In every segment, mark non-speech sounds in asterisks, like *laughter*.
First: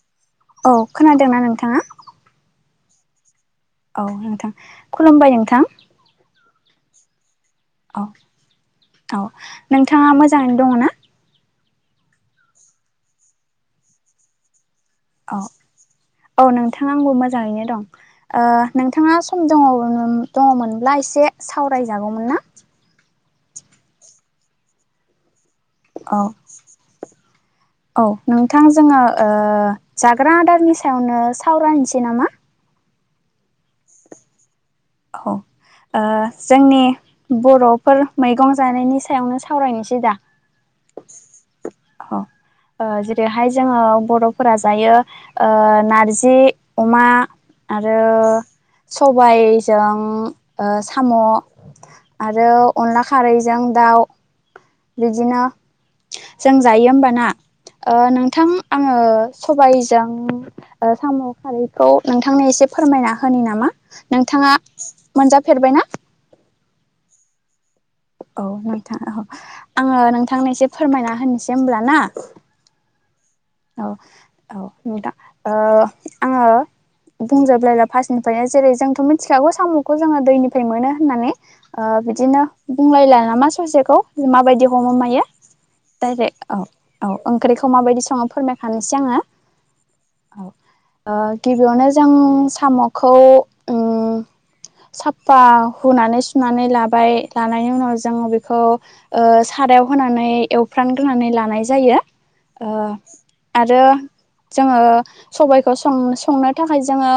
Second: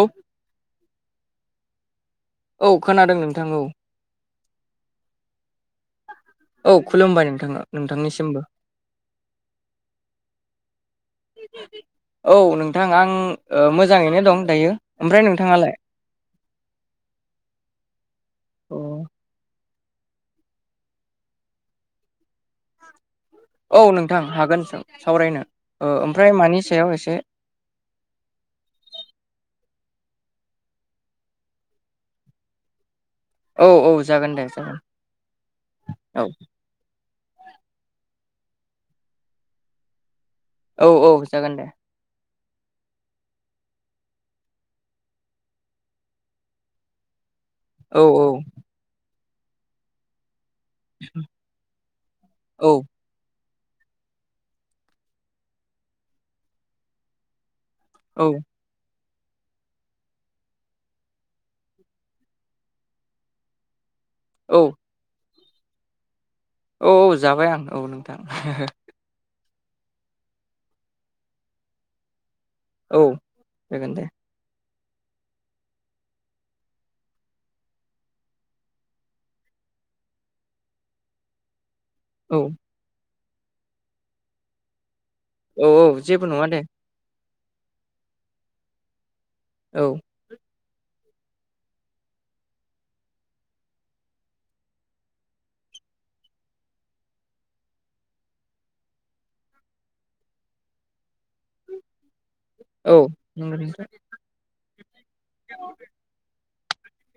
औ औ खोनादोंना नोंथाङा। औ खोनादों नों औ नोंथां खुलुमबाय नोंथां। औ खुलुमबाय नोंथाङा। औ औ नोंथाङा मोजाङैनो दङ ना? औ नोंथां आं ओ मोजाङैनो दं दायो। ओमफ्राय औ नोंथाङालाय औ नोंथाङा आंबो मोजाङैनो दं ओ अ नोंथाङा सम दङ। दङमोनब्ला एसे सावरायजागौमोन ना? औ नोंथां हागोन सावरायनो। ओ औ ओमफ्राय मानि सायाव एसे औ नोंथां जोंहा ओ जाग्रा आदारनि सायावनो सावरायनोसै नामा? औ औ जागोन दे। औ ओ औ जोंनि। बर'फोर मैगं जानायनि सायावनो सावरायनोसै दा। औ औ जागोन दे। औ ओ जेरैहाय जोङो बर'फोरा जायो ओ नारजि अमा आरो औ सबायजों ओ साम' आरो औ अनला खारैजों दाउ। बिदिनो जों जायो होमबाना ओ औ नोंथां आङो। सबायजों ओ साम' खारैखौ नोंथांनो एसे फोरमायना होनि नामा? नोंथाङा औ मोनजाफेरबायना? औ औ जाबाय आं औ नं औ नोंथां औ आङो नोंथांनि एसे फोरमायना होनोसै होमब्ला ना? औ औ जागोन दे औ नोंथां ओ आङो। बुंजोबलायला फार्स्टनिफ्रायनो जेरै जोंथ' मिथिखागौ साम'खौ जोङो दैनिफ्राय मोनो होननानै। ओ औ बिदिनो बुंलायला नामा ससेखौ माबायदि हमो मायो। औ औ जेबो डाइरेक्ट नङा औ दे औ ओंख्रिखौ माबायदि सङो फोरमायखानोसै आङो। औ। औ ओ गिबियावनो जों साम'खौ उम। साफा हुनानै सुनानै लाबाय लानायनि उनाव जोंङो बेखौ ओ सारायाव होनानै एवफ्रामग्रोनानै लानाय जायो। ओ औ नंगौ आरो नोंथां जोङो सबायखौं संनो थाखाय जोङो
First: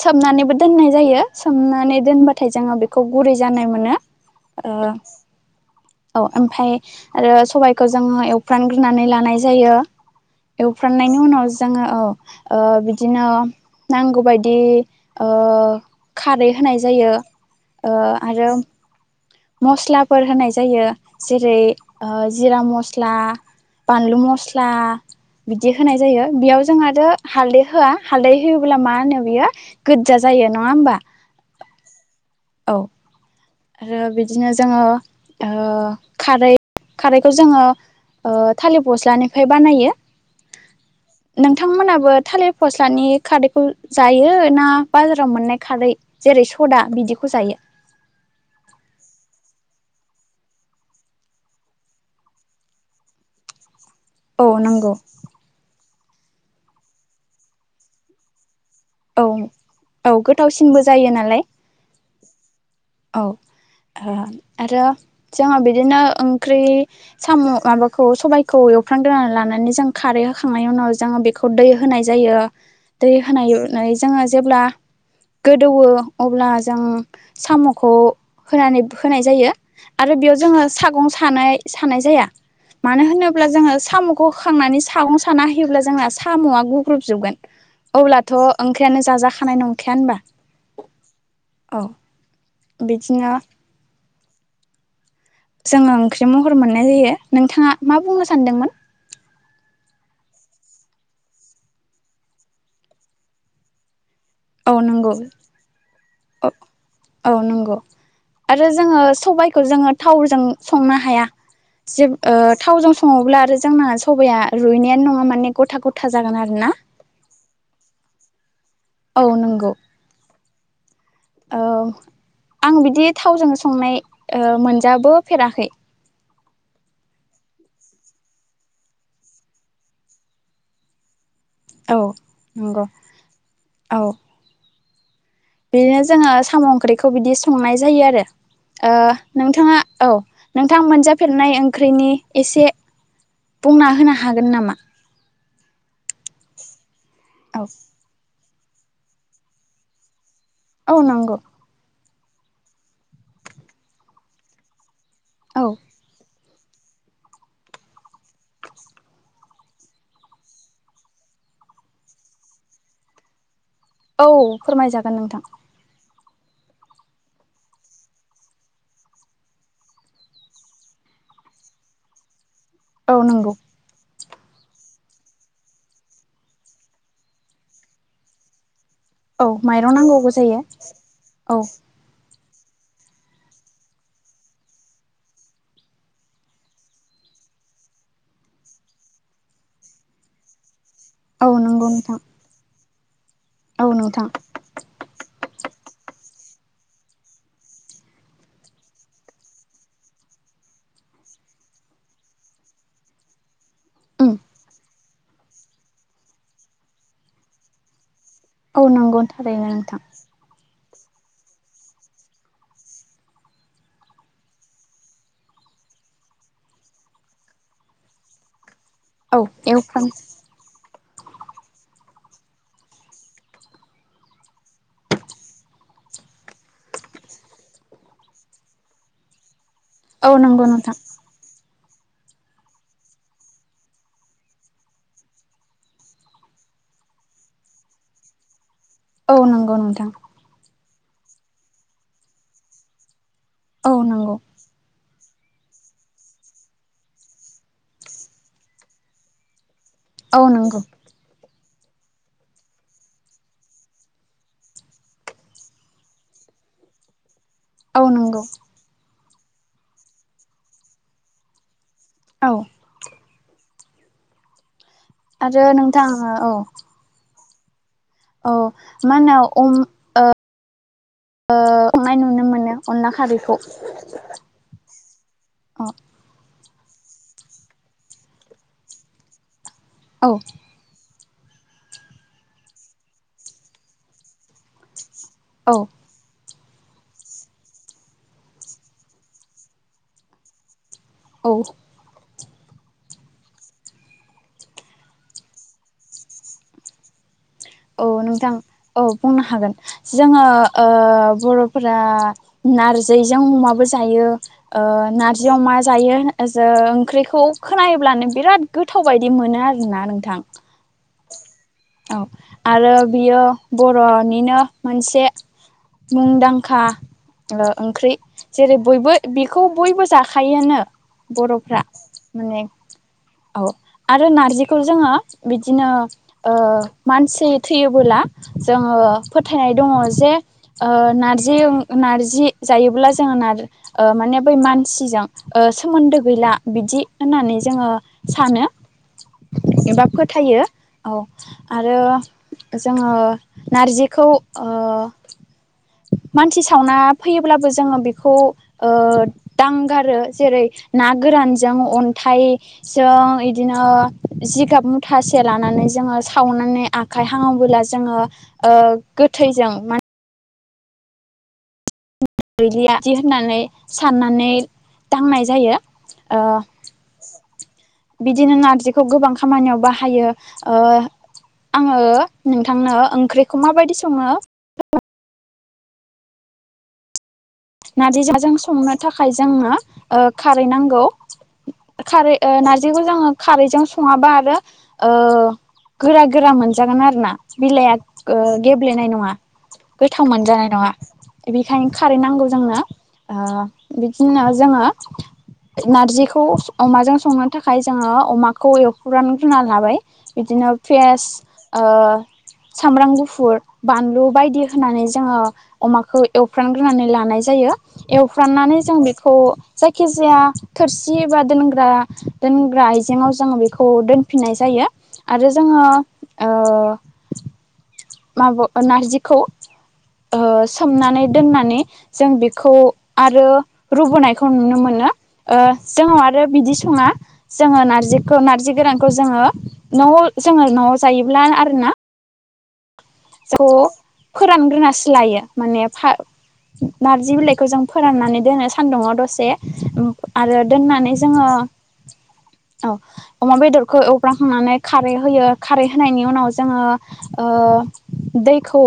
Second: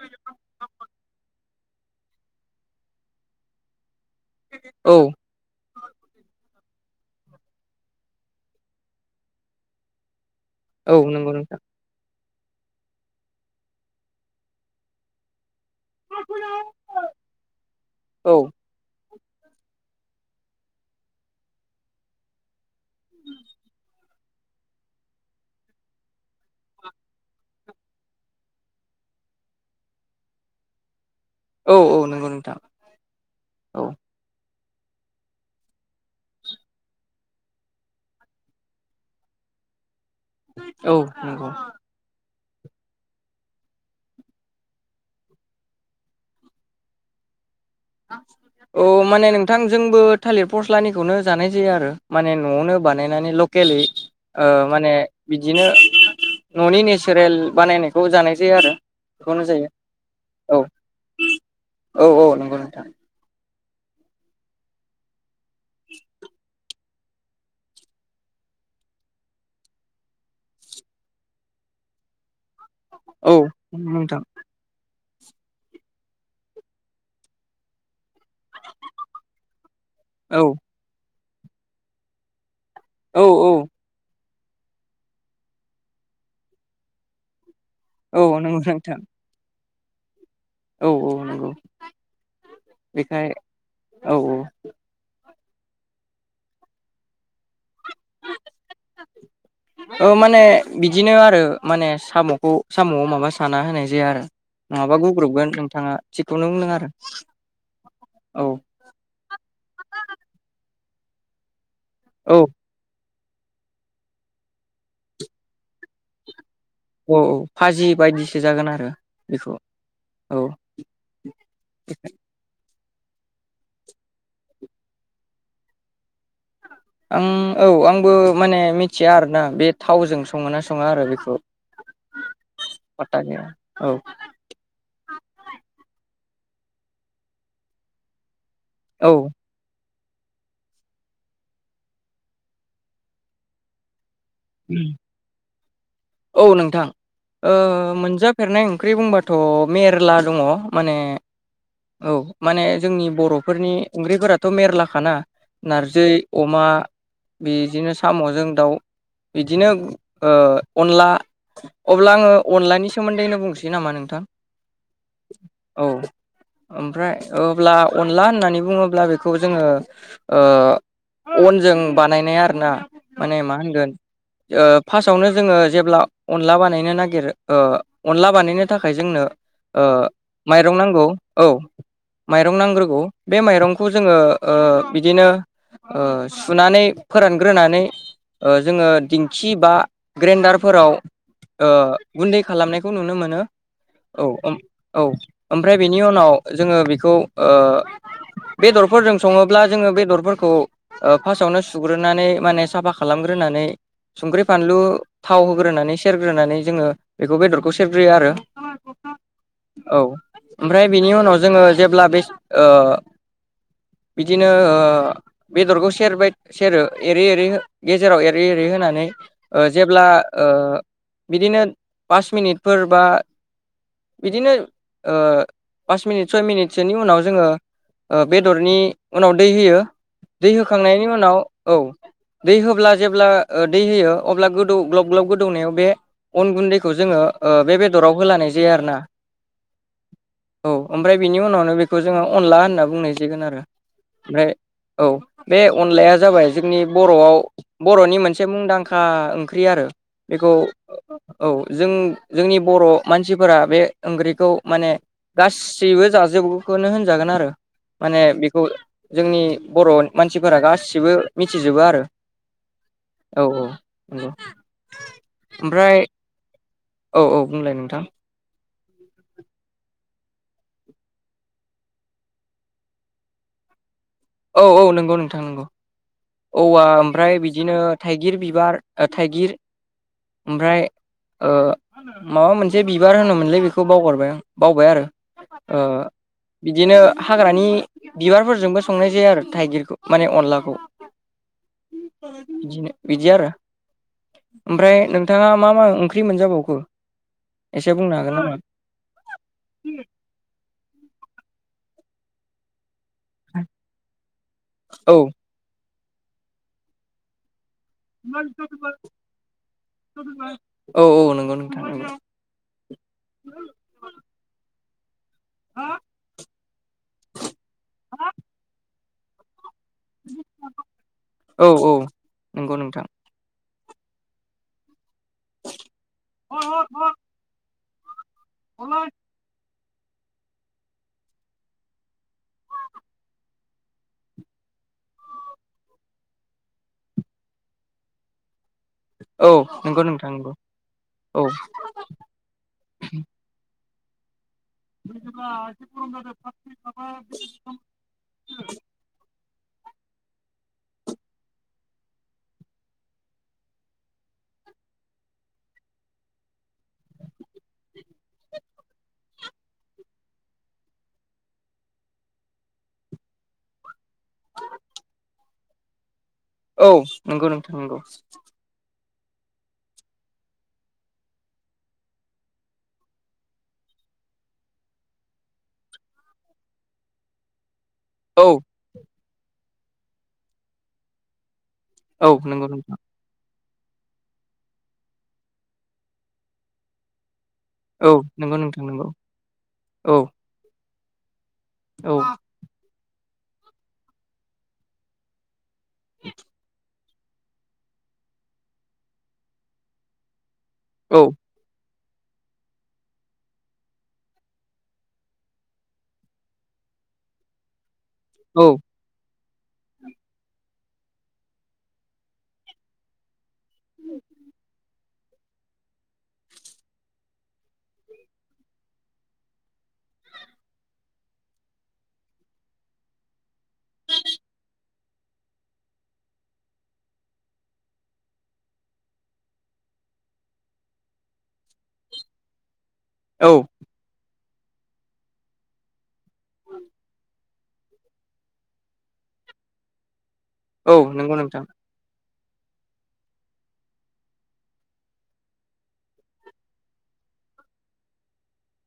सोमनानैबो दोननाय जायो सोमनानै दोनबाथाय जोङो बेखौ गुरै जानाय मोनो। औ ओ औ ओमफ्राय आरो सबाइखौ जोङो एवफ्रामग्रोनानै लानाय जायो। औ एवफ्रामनायनि नंगौ उनाव नोंथां जोङो ओ। ओ बिदिनो नांगौबायदि ओ। खारै होनाय जायो ओ औ आरो मस्लाफोर होनाय जायो जेरै ओ जिरा मस स्ला बानलु मस्ला बिदि होनाय जायो बियाव जोंहाथ' हालदै होआ हालदै होयोब्ला मा होनो बियो गोजा जायो नङा होमबा। औ औ नंगौ नोंथां। औ औ आरो बिदिनो जोङो ओ खारै। खारैखौ जोङो ओ थालिर फस्लानिफ्राय बानायो। औ नंगौ नोंथांमोनाबो थालिर फस्लानि खारैखौ जायो ना बाजाराव मोननाय खारै जेरै सदा बिदिखौ जायो। *unintelligible* औ माने नोंथां जोंबो थालिर फस्लानिखौनो जानाय जायो आरो माने न'आवनो बानायनानै लकेलै ओ औ माने नंगौ बिदिनो न'नि नेचारेल बानायनायखौ जानाय जायो आरो। औ बेखौनो जायो औ गोथावसिनबो जायो नालाय। औ औ नंगौ नोंथां औ ओ आरो जोङो बिदिनो ओंख्रि साम' माबाखौ सबायखौ एवखांग्रोना लानानै जों खारै होखांनायनि उनाव जों बेखौ दै हो होननाय जायो आरो। दै औ होनाय नोंथां जोङो जेब्ला गोदौ अब्ला जों साम' खौ होनानै होनाय जायो आरो बेयाव औ जोङो सागं सानाय सानाय जाया। मानो औ होनोब्ला औ जोङो साम' होखांनानै सागं साना होयोब्ला जोंना साम'या गुग्रुबजोबगोन औ अब्लाथ' नंगौ नोंथां ओंख्रियानो जाजाखानाय नंखाया होनबा औ औ नंगौ बेखाय बेदिनो औ औ जोङो ओंख्रि महर मोननाय जायो नोंथाङा मा बुंनो सानदोंमोन? औ माने बिदिनो आरो माने साम'खौ साम'याव माबा साना होनाय जाया आरो। औ नङाबा नंगौ गुग्रबगोन नोंथाङा थिखौनो होनदों आरो। औ नंगौ औ आरो जोङो सबायखौ जोङो थावजों संनो हाया जे औ थावजों सं सङोब्ला आरो जोंना सबाया रुइनायानो नङा माने ग'था ग'था जागोन आरोना। औ औ फाजि बायदिसो जागोन आरो। आरो औ बेखौ नंगौ औ औ आं बिदि थावजों संनाय ओ मोनजाबोफेराखै। आं औ आंबो माने मिथिया आरोना बे थावजों सङो ना सङा आरो बेखौ औ नंगौ फाटा गैया औ। बिदिनो जोङो साम' ओंख्रिखौ बिदि संनाय जायो आरो ओ औ नोंथाङा औ नोंथां मोनजाफेरनाय ओंख्रिनि एसे बुंना होनो हा औ नोंथां ओ औ मोनजा सफेरनाय ओंख्रि बुंबाथ' मेरला दङ। माने औ नांगौ औ माने जोंनि बर'फोरनि ओंख्रिफोराथ' मेरलाखाना औ नारजि अमा बिदिनो साम'जों दाउ बिदिनो ओ अनला अब्ला आङो अनलानि सोमोनदोनो बुंसै नामा नोंथां औ फोरमायजागोन नोंथां। औ ओमफ्राय अब्ला अनला होननानै बुङोब्ला बेखौ जोङो ओ अनजों बानायनाय आरोना औ माने नंगौ मा होनगोन। ओ फार्स्टयावनो जोङो जेब्ला अनला बानायनो नागिरो अनला बानायनो। थाखाय जोंनो औ ओ माइरं नांगौबो जायो माइरं नांगौ औ। माइरं नांग्रोगौ बे माइरंखौ जोङो ओ बिदिनो ओ सुनानै फोरानग्रोनानै ओ जोङो दिंखि बा ग्रेन्डारफोराव औ ओ नंगौ नोंथां गुनदै खालामनायखौ नुनो मोनो। औ औ ओमफ्राय बेनि उनाव जोङो बेखौ ओ बेदरफोरजों सङोब्ला जोङो बेदरफोरखौ ओ फार्स्टावनो सुग्रोनानै माने साफा खालामगोन। ग्रोनानै उम संख्रि फानलु थाव होग्रोनानै सेरग्रोनानै जोङो बेखौ बेदरखौ सेरग्रोयो आरो। औ नंगौ थारैनो औ नोंथां ओमफ्राय बिनि उनाव जोङो जेब्ला बे ओ बिदिनो ओ बेदरखौ सेरबाय सेरो एरै एरै गेजेराव एरै एरै होनानै औ ओ एवफ्राम जेब्ला ओ बिदिनो पास मिनिटफोर बा बिदिनो ओ पास मिनिट सय मिनिटसोनि उनाव जोङो ओ बेदरनि उनाव दै होयो औ दै नंगौ नोंथां होखांनायनि उनाव औ दै होब्ला जेब्ला दै होयो अब्ला गोदौ ग्लब ग्लब गोदौनायाव बे अन गुनदैखौ जोङो बे बेदराव होलानाय जायो आरोना औ नंगौ नोंथां औ ओमफ्राय बिनि उनावनो बेखौ जोङो अनला होनना बुंनो गोन आरो औ नंगौ ओमफ्राय औ बे अनलाया जाबाय जोंनि बर'आव बर'नि मोनसे मुंदांखा ओंख्रि आरो औ बेखौ नंगौ औ जों जोंनि बर' मानसिफोरा बे ओंख्रिखौ माने गासैबो जाजोबखौनो होनजागोन आरो औ । माने नंगौ बेखौ जोंनि बर' मानसिफोरा गासिबो मिथिजोबो आरो औ औ औ नंगौ आरो ओमफ्राय नोंथां औ औ औ बुंलाय नोंथां । औ मा होनो अ ओ ओ संनाय नुनो मोनो अनला खारैखौ । औ औ नंगौ नोंथां नंगौ । औवा ओमफ्राय बिदिनो थाइगिर बिबार थाइगिर औ ओमफ्राय माबा मोनसे बिबार होनोमोनलै बेखौ बावगारबाय आं बावबाय आरो औ बिदिनो हाग्रानि बिबारफोरजोंबो संनाय जाया आरो थाइगिरखौ माने अनलाखौ औ बिदि आरो ओमफ्राय नोंथाङा मा मा ओंख्रि मोनजाबावखो? एसे औ बुंनो हागोन नोंथां नामा औ बुंनो हागोन जोङो बर'फोरा नारजि जों अमाबो जायो औ नारजियाव मा जायो ओ ज ओंख्रिखौ खोनायोब्लानो बिराद गोथाव बायदि मोनो आरोना नोंथां। औ औ नंगौ नोंथां नंगौ औ आरो बियो बर'निनो मोनसे मुंदांखा ओंख्रि जेरै बयबो बेखौ बयबो जाखायोन औ बर'फ्रा औ माने नंगौ नोंथां औ आरो नारजिखौ जोङो बिदिनो मानसि थैयोबोला जोङो फोथायनाय दङ जे नारजि नारजि जायोब्ला जोङो माने बे मानसिजों सोमोन्दो गैला बिदि होननानै जोङो सानो। औ नंगौ एबा नोंथां नंगौ फोथायो औ आरो जोङो नारजि *inaudible* *inaudible* मानसि सावना फैयोब्लाबो जोङो बेखौ दांगारो जेरै ना गो रानजों अन्थाइ जों इदिनो जिगाब मुथासे लानानै जोङो सावनानै आखाइ हांयोबोला जोङो गोथैजों मा गैलि आदि होननानै साननानै दांनाय जायो। ओ औ नंगौ नोंथां नंगौ । खौ गोबां खामानियाव बाहायो। आङो नोंथांनो ओंख्रिखौ माबायदि सङो? औ नारजिजाजों संनो थाखाय जोंनो खारै नांगौ । औ खारै नंगौ नोंथां नारजिखौ जोङो खारैजों सङाबा आरो गोरा गोरा मोनजागोन आरो ना बिलाइआ औ नंगौ नोंथां नंगौ गेब्लेनाय नङा औ गोथाव मोनजानाय नङा बेखायनो कारेन्ट नांगौ जोंनो बिदिनो जोङो नारजिखौ अमाजों संनो थाखाय जोङो अमाखौ एवख्रानग्रोना लाबाय बिदिनो औ फ्रेस ओ *inaudible* सामब्राम गुफुर बानलु बायदि होनानै जोङो अमाखौ एवफ्रांग्रोनानै लानाय जायो। जायो औ एवफ्रांनानै जों बेखौ जायखिजाया थोरसि एबा दोनग्रा दोनग्रा आइजेंआव जोङो बेखौ दोनफिननाय जायो आरो जोङो माबा नारजिखौ सोमनानै दोननानै जों बेखौ आरो रुबोनायखौ नुनो मोनो। जों आरो बिदि सङा जोङो नारजिखौ नारजि गोरानखौ जोङो न'आव जोङो न'आव जायोब्ला आरोना औ *unintelligible* फोरानग्रोनासो लायो माने नारजि बिलाइखौ जों फोराननानै दोनो सानदुङाव दसे आरो औ दोननानै नंगौ जोङो नोंथां औ अमा बेदरखौ एवफ्रांखांनानै खारै होयो खारै होनायनि उनाव जोङो ओ दैखौ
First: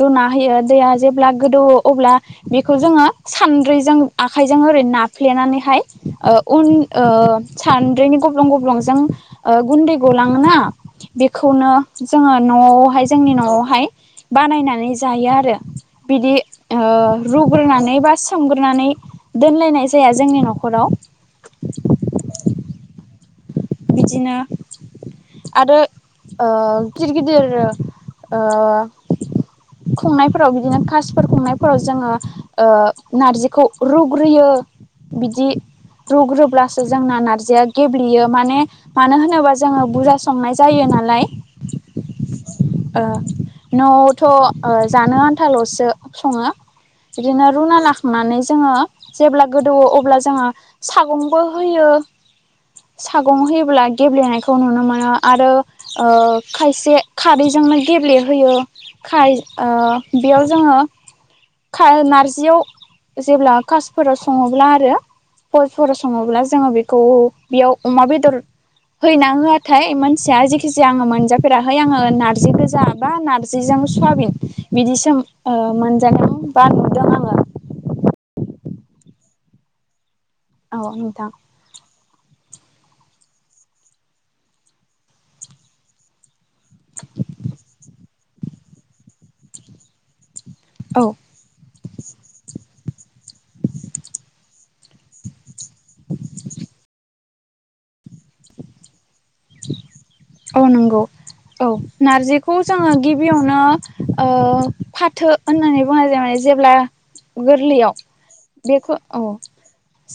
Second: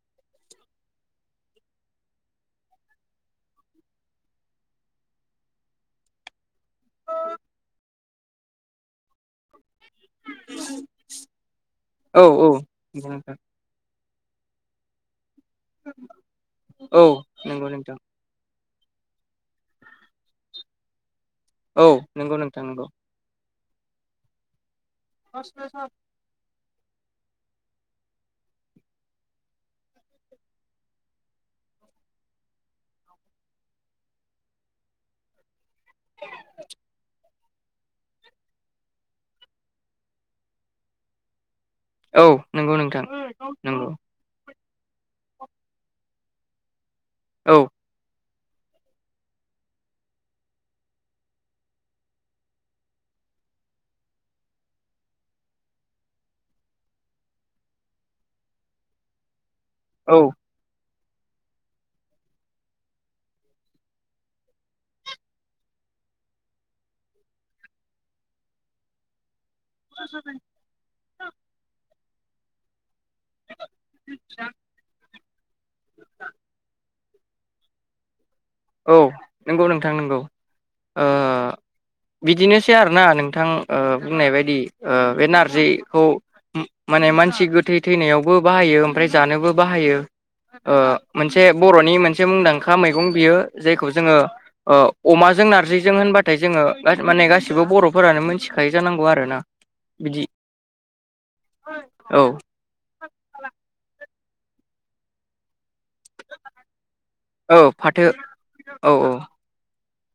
रुना होयो दैया जेब्ला गोदौवो अब्ला बेखौ जोङो सान सानद्रैजों आखाइजों ओरै नाफ्लेनानैहाय अन ओ सानद्रैनि गबलं गबलं जों गुन्दै गलाङोना बेखौनो औ जोङो औ न'आवहाय नंगौ जोंनि नोंथां न'आव बानायनानै जायो आरो बिदि ओ औ नंगौ रुग्रोनानै नोंथां बा सोमग्रोनानै नानै दोनलायनाय जाया जोंनि न'खराव औ नंगौ नोंथां नंगौ बिदिनो आरो ओ गिदिर गिदिर ओ खुंनायफोराव बिदिनो कासफोर खुंनायफोराव जोङो नारजिखौ रुग्रोयो बिदि रुग्रोब्लासो जोंना नारजिया गेब्लेयो माने मानो होनोबा जोङो बुरजा संनाय जायो नालाय औ नंगौ नोंथां नंगौ न'आवथ' जानो आन्थाल'सो सङो बिदिनो औ रुना लाखांनानै जोङो जेब्ला गोदौवो अब्ला जोङो सागंबो होयो सागं होयोब्ला गेब्लेनायखौ नुनो मोनो आरो खायसे खारै जोंनो गेब्लेहोयो खार औ बेयाव जोङो नारजियाव जेब्ला कासफोराव सङोब्ला आरो फसफोर सङोब्ला जोङो बेखौ बेयाव अमा बेदर होयोना होआ नाथाय मानसिया जेखि जाया आङो मोनजाफेराखै आङो नारजि गोजा बा नारजिजों सवाबिन बिदिसो मोनजानायाव बा नुदों आङो औ नंगौ नोंथां नंगौओ औ नोंथां बिदिनो सै आरोना नोंथां बुंनाय बायदि बे नारजिखौ माने मानसि गो थै थैनायावबो बाहायो ओमफ्राय जानोबो बाहायो। औ मोनसे बर'नि मोनसे मुंदांखा मैगं बियो जायखौ जोङो अमाजों नारजिजों होनबाथाय जोङो माने गसिबो गसिबो बर'फोरानो मिथिखायो जानांगौ आरो ना औ नंगौ औ औ नारजिखौ जोङो गिबियावनो फाथो होननानै बुंनाय जायो माने जेब्ला औ गोरलैयाव फाथो बेखौ औ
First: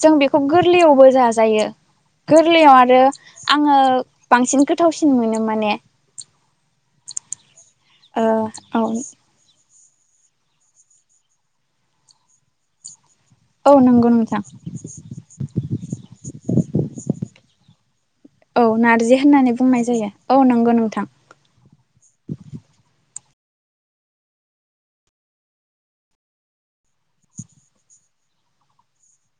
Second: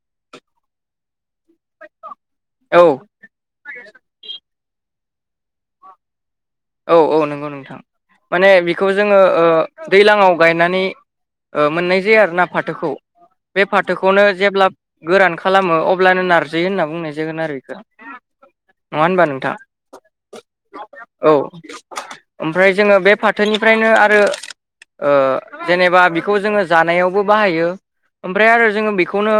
जों बेखौ गोरलैयावबो जाजायो गोरलैयाव औ आरो आङो बांसिन गोथावसिन मोनो माने औ औ नंगौ नोंथां ओ माने औ बेखौ जोङो दैज्लाङाव गायनानै मोननाय जायो आरोना फाथोखौ बे औ नंगौ फाथोखौनो नोंथां जेब्ला गोरान खालामो अब्लानो नारजि होनना बुंनाय जागोन आरो बेखौ औ नङा नारजि होनबा होननानै नोंथां बुंनाय जायो औ नंगौ नोंथां। औ ओमफ्राय जोङो बे फाथोनिफ्रायनो आरो। जेनेबा बेखौ जोङो जानायावबो बाहायो। ओमफ्राय आरो जोङो बेखौनो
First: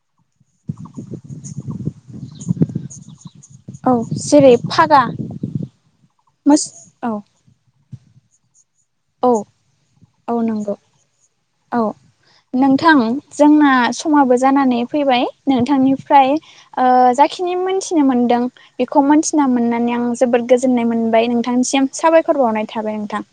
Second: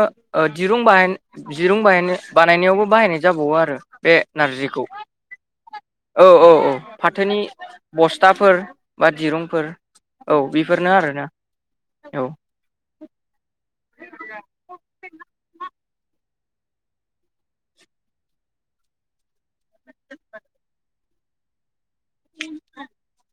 दिरुं बाह दिरुं बाह बानायनायावबो बाहायनाय जाबावो आरो औ बे जेरै नारजिखौ *inaudible* औ औ औ फाथोनि बस्थाफोर बा औ दिरुंफोर औ बेफोरनो आरोना औ नोंथां जोंना समाबो जानानै फैबाय नोंथांनि फ्राय जाखिनि मोनथिनो मोनदों बेखौ मोनथिना मोननानै आं जोबोद गोजोननाय मोन मोनबाय नोंथांनिसिम साबायखर बावनाय थाबाय नोंथां।